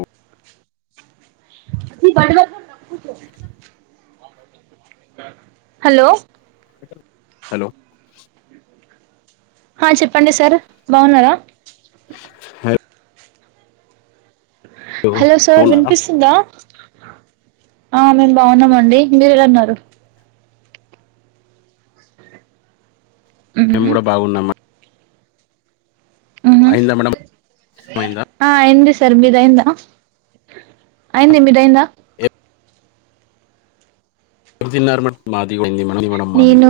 ఓ [unintelligible] hello hello హా చెప్పండి sir బాగున్నారా హలో హలో సార్ బాగున్నారా వినిపిస్తుందా ఆ మేము బాగున్నాం అండి మీరు ఎలాన్నారు మేము మ్మ్ కూడా బాగున్నామ ఆహా అయిందా మేడం అయిందా ఆ ఏం చెస్ తరు మీది అయిందా అయింది మీరయిందా ఎ తిన్నారు మ మాది కూడా అయింది మేడం మేడం నేను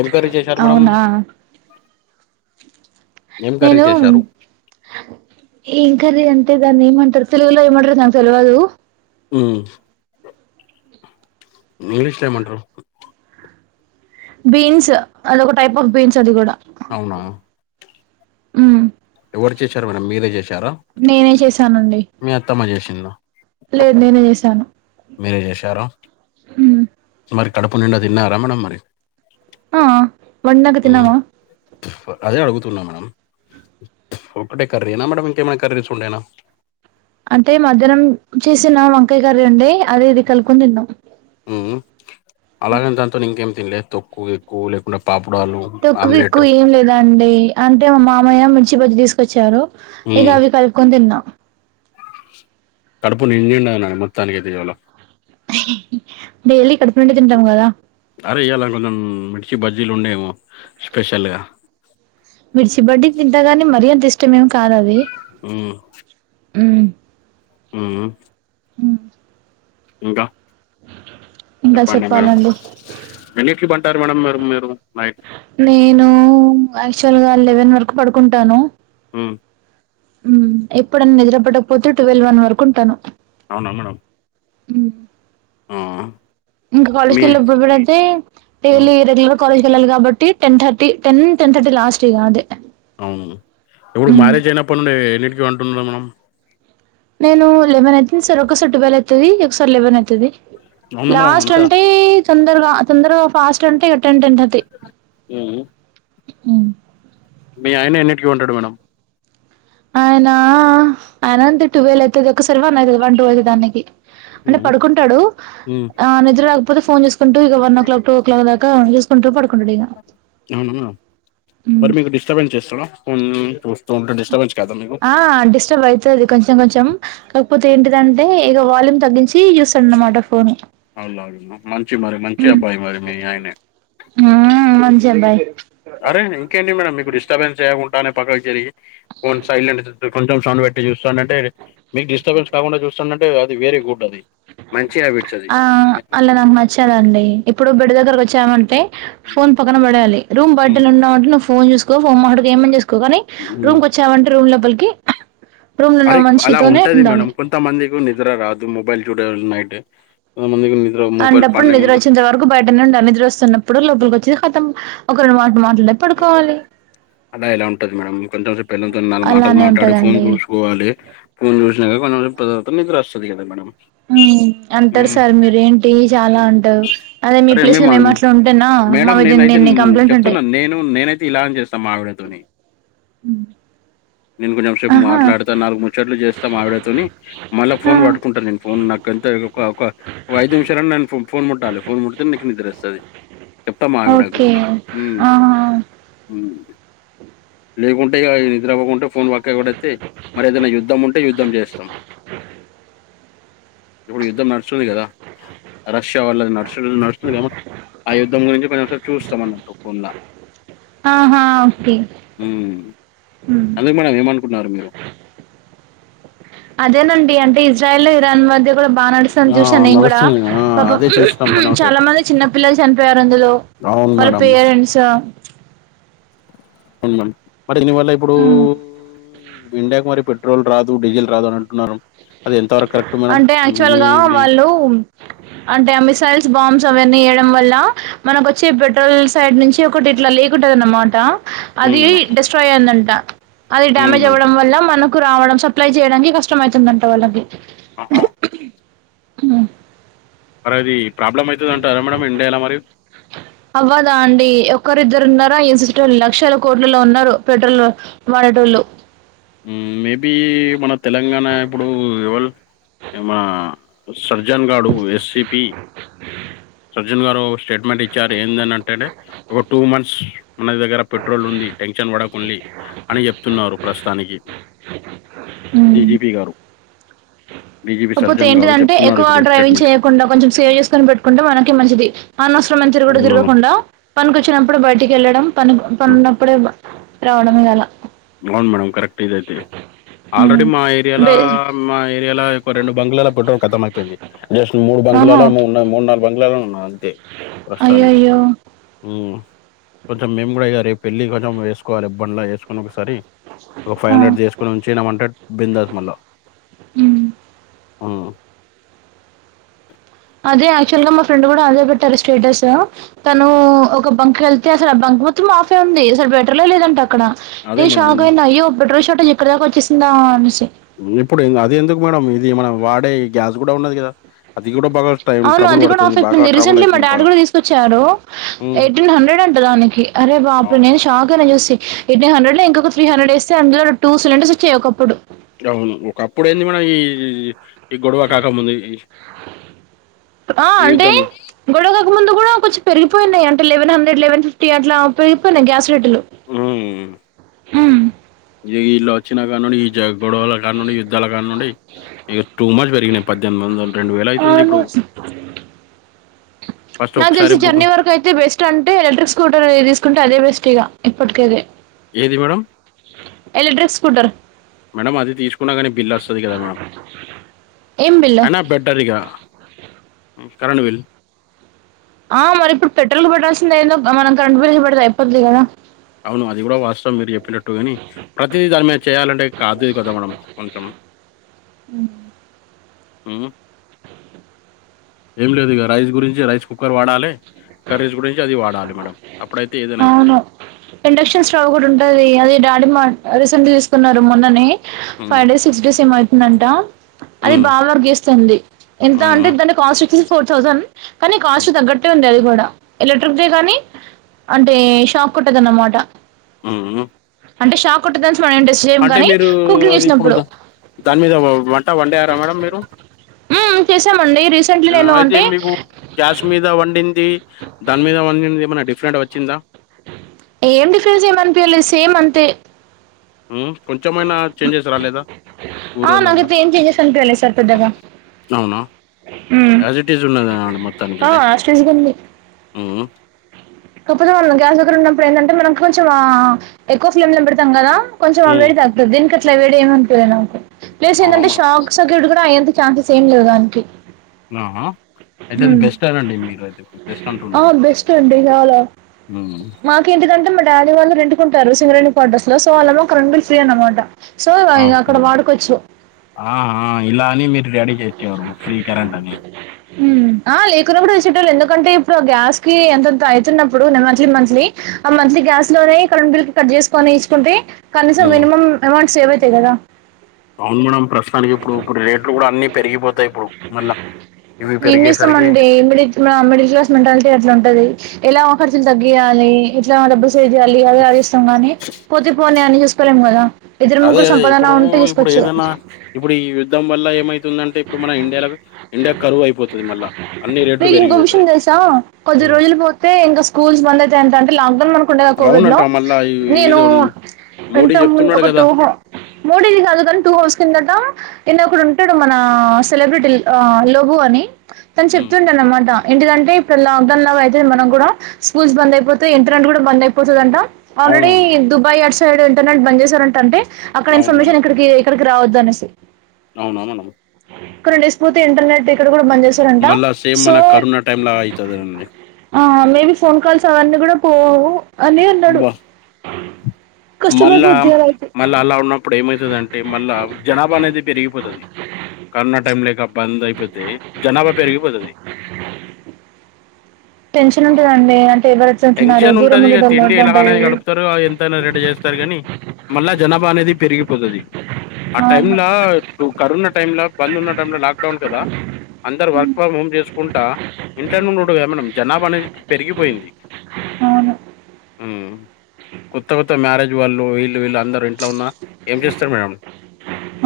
ఎం కర్రీ చేశారు మేడం అవునా ఏం కర్రీ నేను చేశారు ఏం కర్రీ అంటే దాన్ని ఏమంటారు తెలగులో ఏమంటారు నాకు తెలవదు ఉ ఇంగ్లీష్ లో ఏం అంటారు బీన్స్ అదొక టైప్ ఆఫ్ బీన్స్ అది కూడా అవునా మ్మ్ ఎవరు చేసారు మేడం మీరే చేశారా నేనే చేశానండి మీ అత్తమ్మ చేసారు లేదు నేనే మీరే చేశారా హ్మ్ కడపు నిండా తినరా మేడమ్ మరి ఆ వుండక ఉమ్, తినవా అదే అడుగుతున్నా మేడం ఒక్కటే కర్రీ ఎనా మేడమ్ ఇంకేం అయినా కర్రీ తెచ్చుకుంటేనా అంటే మధ్యాహ్నం చేసిన వంకాయ కర్రీ ఉండే అది ఇది కలుపుకుని తిన్నాం హ్మ్ అలాగనే దాంతో ఇంకేం తినలేదు తక్కువ ఎక్కువ లేకుండా పాపడాలు తక్కువ ఆమ్లెట్ ఎక్కువ ఏం లేదండి అంటే మా మామయ్య మిర్చి బజ్జి తీసుకొచ్చారు ఇక ఉమ్, అవి కలుపుకొనీ తిన్నా కడుపు నిండిండని మొత్తానికితే ఇవాళ డైలీ కడుపు నిండా తింటాం కదా అరే ఇయలా కొంచెం మిర్చి బజ్జీలు ఉండేమో స్పెషల్గా మిర్చి బడ్డి తింటగానీ మరి అంత ఇష్టమేమి కాదు అవి హ్మ్ మ్మ్ మ్మ్ ఇంకా ఇంకా చెప్పండి మేడం చెప్పాలండి ఎన్నింటికి బంట తారు మేడం మీరు నైట్ నేను యాక్చువల్ గా లెవెన్ వరకు పడుకుంటాను ఆ మ్మ్ ఎప్పుడన్న నిద్ర పట్టకపోతే ట్వెల్వ్ వన్ వరకు ఉంటాను అవునా మేడం మ్మ్ ఆ ఇంకా కాలేజ్ కి మీ వెళ్ళేటప్పుడు కూడా అయితే ఉమ్, డైలీ రెగ్యులర్ కాలేజ్ వెళ్లాలి కాబట్టి ten thirty ten ten thirty last ఇగ అదే మ్మ్ ఎప్పుడు మ్ మ్యారేజ్ అయినప్పటి నుండి ఎన్నిటికిీ పంటున్న మనం నేను లెమన్ అయితుంది సార్ ఒక్కొసారి ట్వెల్వ్ అయితది ఒకసారి లెవెన్ అయితది అవునా మేడం లాస్ట్ అంతా అంటే తొందరగా తొందరగా ఫాస్ట్ అంటే ఇక టెన్ టెన్ తీర్థీ ఉమ్. హ్మ్ మీ ఆయన ఎన్నిటికి ఉంటాడు మేడం ఆయనా ఆయన అంతే ట్వెల్వ్ అయితది ఒకసారి వన్ అయితది వన్ టూ అయితది ఆయనికి అంటే ఉమ్, పడుకుంటాడు ఉమ్, ఆ నిద్ర రాకపోతే ఫోన్ చూసు ఇక one o'clock two o'clock దాకా చూసుకుంటు పడుకుంట అవునా మ్ మరి మీకు డిస్టర్బెన్స్ చేస్తాడా ఫోన్ చూస్తా ఉంటే డిస్టర్బన్ కా ఆ డిస్టర్బ్ అయితది కొంచెం కొంచెం కాకపోతే ఏంటి అంటే ఇక వాల్యూమ్ తగ్గించి చూస్తాడు అన్నమాట ఫోన్ వాల్యూమ్ ఆ హ్మ్ ఆ మంచి అబ్బాయి అరే ఇంకేంటి మేడం మీకు డిస్టర్బెన్స్ చేయకుండానే పక్కకి జరిగి ఫోన్ సైలెంట్ కొంచె సౌండ్ పెట్టి చూస్తాడంటె మీకు డిస్టర్బెన్స్ కాకుండా చూస్తాడంటె అది వెరీ గుడ్ అది మంచి హ్యాబిట్స్ అది ఆ అలా నాకు నచ్చదండి ఇప్పుడు గుడి దగ్గరకి వచ్చామంటే ఫోన్ పక్కన పడేయాలి రూమ్ ఉమ్, బర్డలు ఉన్నావుంటే నువ్వు ఫోన్ చూకో ఫోమ్ మాటడుకో ఏమన్నా చేసుకో ఎక్కుగాని ఉమ్. రూమ్కి వచ్చామంటే రూమ్ లోపలికి రూమ్‌లున్న అరే అలా మనిషితోనే ఉంటది ఉండాలి. మేడం కొంతమందికి నిద్ర రాదు మొబైల్ చూడాల నైటు అంటప్పుడు నిద్ర వచ్చేంత వరకు బయటనే ఉండాలి నిద్ర వస్తున్నప్పుడు లోపలికి వచ్చిది కతం ఒక రెండు మాట బే పడుకోవాలి ఆడ ఇలా ఉంటది మేడం కొంచెంసేపు పెళ్ళంతోటి నాలుగు మాటలు అలానే మాట్లాడి ఫోన్ ఉంటదండి. చూసుకోవాలి ఫోన్ చూసినాక కొంచెంస తర్వాత నిద్రొస్తది కదా మేడం అంటారు ఉమ్. సార్ మీర ఏంటి చాలా అంటారు అదే మీ ప్లేస్ లో మేము అట్ల ఉంటేనా మా మేడం మీద ఎన్ని నేనైతే ఎన్ని కంప్లైంట్లు ఉంటయ్ చెప్తున్నాను నేను నేనైతే ఇలానే చేస్తా మా ఆవిడతోని మ్ నేను కొంచెం సేపు మాట్లాడతా నాలుగు ముచ్చట్లు చేస్తా మా ఆవిడ తోని మళ్ళా ఆ ఫోన్ పట్టుకుంట నేను ఫోన్ నాకంతే ఒక ఒక ఓ ఐదు నిమిషాలన్నా ఫోన్ ముట్టాలి ఫోన్ ముడితేనే నీకు నిద్రోస్తది చెప్తామావి గూడ ఓకే ఆహా మ్ లేకుంటే ఇగ నిద్ర అవ్వకుంటే ఫోన్ పక్కకి పడెతే మరి ఏదైనా యుద్ధం ఉంటే యుద్ధం చేస్తాం ఇపుడు యుద్దం నడుస్తుంది కదా అ ష్యా వాళ్ళది నడుసుడు నడుస్తుందిగా మేడం ఆ యుద్ధం గురించి మేము చూస్తాం అన్నటు ఫోన్లా ఆహా ఓకే మ్ హ్మ్ ఎందుకు మేడం ఏమనుకుంటన్నారు మీరు అదేనండి అంటే ఇజ్రాయల్ లో ఇరాన్ మధ్య కూడా బాగా నడుస్తాంది ఆ చూసినా నేను కూడా నడుస్తుంది ఆ పాప అదే చూస్తాం కొంచెం చాలా సేపు మంది చిన్న పిల్లలు చనిపోయారు అందులో అవును వాళ్ళ మేడం పేరెంట్సు అవును మేడం మరి దీనివల్ల ఇప్పుడు హ్మ్ ఇండియాకు మరి పెట్రోల్ రాదు డీజిల్ రాదు అని అంటున్నారు అది ఎంతవరకు కరెక్ట్ మేడం అంటే యాక్చువల్ మీ గా మీ వాళ్ళు అంటే మిసైల్స్ బాంస్ అవన్నీ వల్ల మనకు వచ్చే పెట్రోల్ సైడ్ నుంచి ఒకటి ఇట్లా లేకుంటద అనమాట ఉమ్ అది మేడం డెస్ట్రాయ్ అయిందంట అది ఉమ్ డ్యామేజ్ మేడం అవ్వడం వల మనకు రావడం సప్లై చేయడానికి కష్టం అయితుందంట వాళ్ళకి ఆహా మ్ మరది అవ్వదా అండి ఒకరిద్దరు ఉన్నారు [unintelligible] లక్షల కోట్లలో ఉన్నారు పెట్రోల్ వాడేటోలూ మేబీ మన తెలంగాణ ఇప్పుడు ఎవళ ఏమ సర్జన్ గాడు ఎస్సిపి అ ర్జున్ గారు ఒక స్టేట్మెంట్ ఇచ్చారు ఏందనంటే ఒక టూ మంత్స్ మన దగ్గర పెట్రోల్ ఉంది టెన్షన్ వడకండి అని చెప్తున్నారు ప్రశ డీజీపీ గారు డీజీపీ కాపోతే సర్జన్ గారు ఏంటిదంటే చెప్తున్నారు ఎక్కువ ఇప్పుడు డ్రైవింగ్ స్టేట్మెంట్ చేయకుండా కొంచెం సేవ్ చేసుకొని పెట్టుకుంటే మనకి మంచిది అనవ సరమైన తిరుగుడు అవును మేడం తిరగకుండా పనికొచ్చినప్పుడు బయటికి యెళ్ళడం పనికి పని ఉన్నప్పుడే రావడమే గాల అవును మేడమ్ కరెక్ట్ ఇదైతే ఆల్రెడీ ఉమ్. మా ఏరియాలో బే మా ఏరియాలో రెండు బంక్లలో పెట్రోల్ కతంమయిపోయింది జస్ట్ మూడు ఆహా బంక్లలో ఏమో ఉనాయి మూడు నాలుగు బంక్లలో ఉన్నయ్ అయ్యో ప్రస్తుతానికి అయ్యో కొంచెం మేము కూడా ఇగ రేపు వెళ్ళి కొంచెం వేసుకోవాలి బండ్లో యేసుకొని ఒకసారి ఒక ఫైవ్ ఆ. హండ్రెడ్ చేసుకొని ఉంచిన్నాం అంటే బిందాస్ మల్ల మ్ మ్ అదే యాక్చువల్ గా మా ఫ్రెండ్ కూడా అదే పెట్టారు స్టేటస్ తను ఒక బం కెళ్తే అసల్ ఆ బంక్ మొత్తం ఆఫే ఉంది అసల్ పెట్రోలే లేదంట అక్కడ అదే నేన్ మేడం షాక్ అయినా అయ్యో పెట్రోల్ ష ఇక్కడ దాక వచ్చేసిందా అనేసి ఇప్పుడు ఇంగ అది ఎందుకు మేడం ఇది మనం వాడే గ్యాస్ కూడా ఉన్నది కదా అది కూడా బాగా టైం అవును ట్రబుల్ అది కూడా పడుతుంది ఆఫ్ బాగా అయిపోయింది ట్రబుల్ రీసెంట్లీ మా అవుతుంది డాడీ బాగా కూడా తీసుకొచ్చారు ఉమ్. ఎయిటీన్ హండ్రెడ్ అంట దానికి అరే బాబు అవును నేను షాక్ అయినా చూసి ఎట్ నన్ హండ్రెడ్ లో ఇంకోక త్రీనే హండ్రేడ్ ఏస్తే అందులో టూ సిలిండర్స్ వచ్చయి ఒకప్పుడు అవును ఒక అప్పుడు ఏంది మన ఈ ఈ గొడవ కాకముంది ఆ అంటే గొడవకాక ముందు కూడా కొంచెం పెరిగిపోయినాయి అంటే లెవెన్ హండ్ర లెవెన్ ఫిఫ్టీ అట్లా పెరిగిపోయినై గ్యాస్ రేట్లు ఉమ్ ఉ ఇగ వీళ్ళు వచ్చినా కాని నుండి ఈ జ గొడవల కాని నుండి యుద్ధాల కాని నుం ఇక టూ మచ్ పెరిగినాయి పద్దెనిమిది వందలు రెండు వేల అయితుంది అవును. ఇప్పుడు ఫస్ట్ నాకు ఒకసారి తెలిసి బుక్ జర్నీ వరకు అయితే బెస్ట్ అంటే, ఎలక్ట్రిక్ స్కూటర్ అనేది తీసుకుంటే అదే బెస్ట్. ఇగా ఇప్పటికైతే ఏది మేడం ఎలక్ట్రిక్ స్కూటర్. మేడం అది తీసుకున్నా కానీ బిల్ వస్తది కదా మేడం ఏం బిల్లు? అయినా బెటర్ ఇగా కరంట్ విల్ ఆ మరి ఇప్పుడు పెట్రోల్ కు పట్టడాల్సిందే ఏందో, మనం కరెంట్ బిల్ పడితే అయిపోతుంది కదా. అవును అది కూడా వాస్తవం మీరు చెప్పినట్టుగాని ప్రతిదీ దాని మీద చేయాలంటే కాదుది కదా మనం కొంచెం అ ఊ ఏం లేదు ఇగ రైస్ గురించి రైస్ కుక్కర్ వాడాలి కర్రీస్ గురించి అది వాడాలి మేడం అప్పుడైతే ఏదైనా అయితది అవును. ఇండక్షన్ స్టవ్ కూడా ఉంటది అది డాడీ మా రీసెంట్ గా తీసుకున్నారు మొన్ననే ఉమ్ ఫైవ్ డేస్ సిక్స్ డేస్ ఏమో అయితుందంట అది ఉమ్ బాగా వర్క్ చేస్తాంది ఎంత ఉమ్ అంటే దాని కాస్ట్ వచ్చేసి ఫోర్ థౌసండ్ కానీ కాస్ట్ తగ్గట్టే ఉం కూడా ఎలక్ట్రిక్ దే కానీ అంటే షాక్ కొట్టదు అన్నమాట ఉ ఉ అంటే షాక్ కొట్టదన్ ఫ్రంట్ సేమ్ కానీ కుకింగ్ అది ఇప్పుడు చేసినప్పుడు దాని మీద వంట వండారా మేడం ఊం ఆ అయితే మీకు గ్యాస్ మీద వండిద్దీ దాని మీద వండింది ఏమైన డిఫరెంట్ వచ్చిందా ఏం డిఫరెన్స్ ఏం అనిపియలేదు సేమ్ అంతే ఊ కొంచెమైనా చేంజెస్ రాలేదా ఆ కూరలలా నాకైతే ఏం చేంజెస్ అనిపియ్యలే సార్ పెద్దగా అవునా హ్మ్. యాజ్ ఇట్ ఈస్ ఉన్నద అండి ఆ! మొత్తానికినికైతే యాస్ టీజ్‌గా ఉంది. ఊహు కాకపోతే మనం గ్యాస్ దగ్గర ఉన్నప్పుడు ఏందంటే మనం కొంచెం ఆ ఎక్కువ ఫ్లేమ్ లో పెడతాం కదా కొంచెం అ ఉమ్, వేడి తగుతది దీనికి అట్లా వేడి ఏమనిపీయలే నాకు ప్లస్ అవునా ఏందంటే షాక్ సర్క్యూట్ కూడా అయ్యేంత ఛాన్సెస్ ఏం లేవు దానికి ఆహ అయితే అది ఉమ్. బెస్టే నండి మీకైతే బెస్ట్ అంటున్నారు మొత్తానికి ఉమ్, మాకె ఎందుకంటే మరి డాడి వాళ్ళు రెంటుకు ఉంటారు. సింగరేని కోర్టస్ లో సో వాళ్లేమో కరెంటు బిల్ ఫ్రీ అనమాట. ఆ ఆ ఇలాని మి వీళ్ళ డాడీ చేత్తాడు ఫ్రీ కరెంటు అని హూమ్ ఆ లేకున్నప్పుడు ఇచ్చేటోళ్ళు ఎందుకంటే ఇప్పుడు ఆ గ్యాస్ కి అంతంత అయితున్నప్పుడు మంత్లీ మంత్లీ ఆ మంత్లీ గ్యాస్ లోనే కరంట్ బిల్ కి కట్ జేసుకొని ఇస్తుంది. హుమ్ అవును మేడం ప్రస్తుతానికి ఇప్పుడు ఇప్పుడు రేట్లు కూడా అన్ని పెరిగిపోతాయి ఇప్పుడు మళ్ ఏం చేస్తామండి. మిడిల్ క్లా మిడిల్ క్లాస్ మెంటాలిటీ అట్లాంటిది. ఎలా ఆ ఖర్చ్ లు తగ్గీయాలి ఎట్లా డబ్బుల్ సేవ్ చేేయాలి అదే ఆలోచిస్తాం గానీ పోతే పోని అని చూసుకోలేం కదా ఇద్దరు అదే ముగ్గురు అదే సంపాదన ఇప్పుడు ఉంటే ఇప్పుడు చూసుకోవచ్చు ఏదన్నా ఇప్పుడు ఈ యుద్ధం వల్ల ఏమైతె ఏందంటే ఇప్పుడు మన ఇండియాల ఇండియా కరువు అయిపోతది. మళ్ళ అన్ని రేట్లు మీకు ఇంకో విషయం పెరిగిపోతాయి. తెలుసా కొద్ది హ్మ్. రోజులు పోతే ఇంక స్కూల్స్ బంద్ అయితాయంట అంటే లాక్ డౌన్ మనం కుండగా కోవిడ్ లో అవునంట మళ్ళా ఈ నేను ఏదో మోడీ ఇంత ముందు చెప్తున్నాడు ఒక టూ కదా మోడీది కాదు కాని టూ హౌస్ కిందట క్రింద ఒకడు ఉంటాడు మన సెలబ్రిటీ ఆ అలార్బు అని తను హ్మ్. చెప్తుంటా అన్నమాట ఏంటిదంటే ఇక్కడ లాక్ డౌన్ లాగ అయితది మనక్కూడా స్కూల్స్ బంద్ అయిపోతయ్ ఇంటర్నెట్ కూడా బంద్ అయిపోతదంట ఆల్రెడీ అవునవును దుబాయ్ అటు సైడ్ ఇంటర్నెట్ బంద్ చేశారంట అంటే అక్కడ అవును ఇన్ఫర్మేషన్ ఇక్కడికి ఇక్కడ రావద్దు అనేసి అవునామనమ ఒక టెన్ డేస్ పోతే ఇంటర్నెట్ ఇక్కడ కూడా బంద్ చేశారంట మళ్ళా సేమ్ సో మన కరోనా టైమ్ లా అయితదండి ఆ మేబి ఫోన్ కాల్స్ అవన్నీ కూడా పోవు ఏ బడూ బ మళ్ళా మళ్ళా అలా ఉన్నప్పుడు ఏమైతదంటే మళ్ళా జనాభా అనేది పెరిగిపోతది కరోనా టైం లేక బంద్ అయిపోతే జనాభా పెరిగిపోతది టెన్షన్ ఉంటదండి అంటే ఎవర టెన్షన్ ఉంటది ఇక తిండి ఎలాగనే గడుపుతారు ఎంతైనా రెడీ చేస్తారు కానీ మళ్ళా జనాభా అనేది పెరిగిపోతాది ఆ టైమ్ అవును లా ఇప్పుడు కరోనా టైమ్ లా బంద్ ఉన్న టైం లా లాక్డౌన్ కదా అందరు వర్క్ ఫ్రమ్ హోమ్ చేసుకుంటా ఇంట్ల నుండుటయేకదా మనం జనాభా అనేది పెరిగిపోయింది అవును ఉమ్. కొత్త కొత్త మ్యారేజ్ వాళ్ళు వీళ్ళు వీళ్ళు అందరూ ఇంట్లో ఉన్నా ఏం చేస్తారు మేడం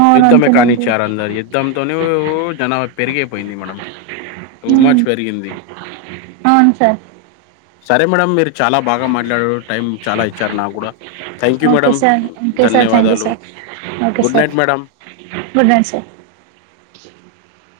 అవును యుద్ధమే అంతేనండి కానిచ్చారు అందరు యుద్ధంతోనే జనాభా పెరిగేపోయింది మేడం టూ మ్మ్. మచ్ పెరిగింది అవును సార్ సరే మేడం మీరు చాలా బాగా మాట్లాడారు టైం చాలా ఇచ్చారు నాకూడా okay sir okay sir thank you sir okay good sir night madam good night sir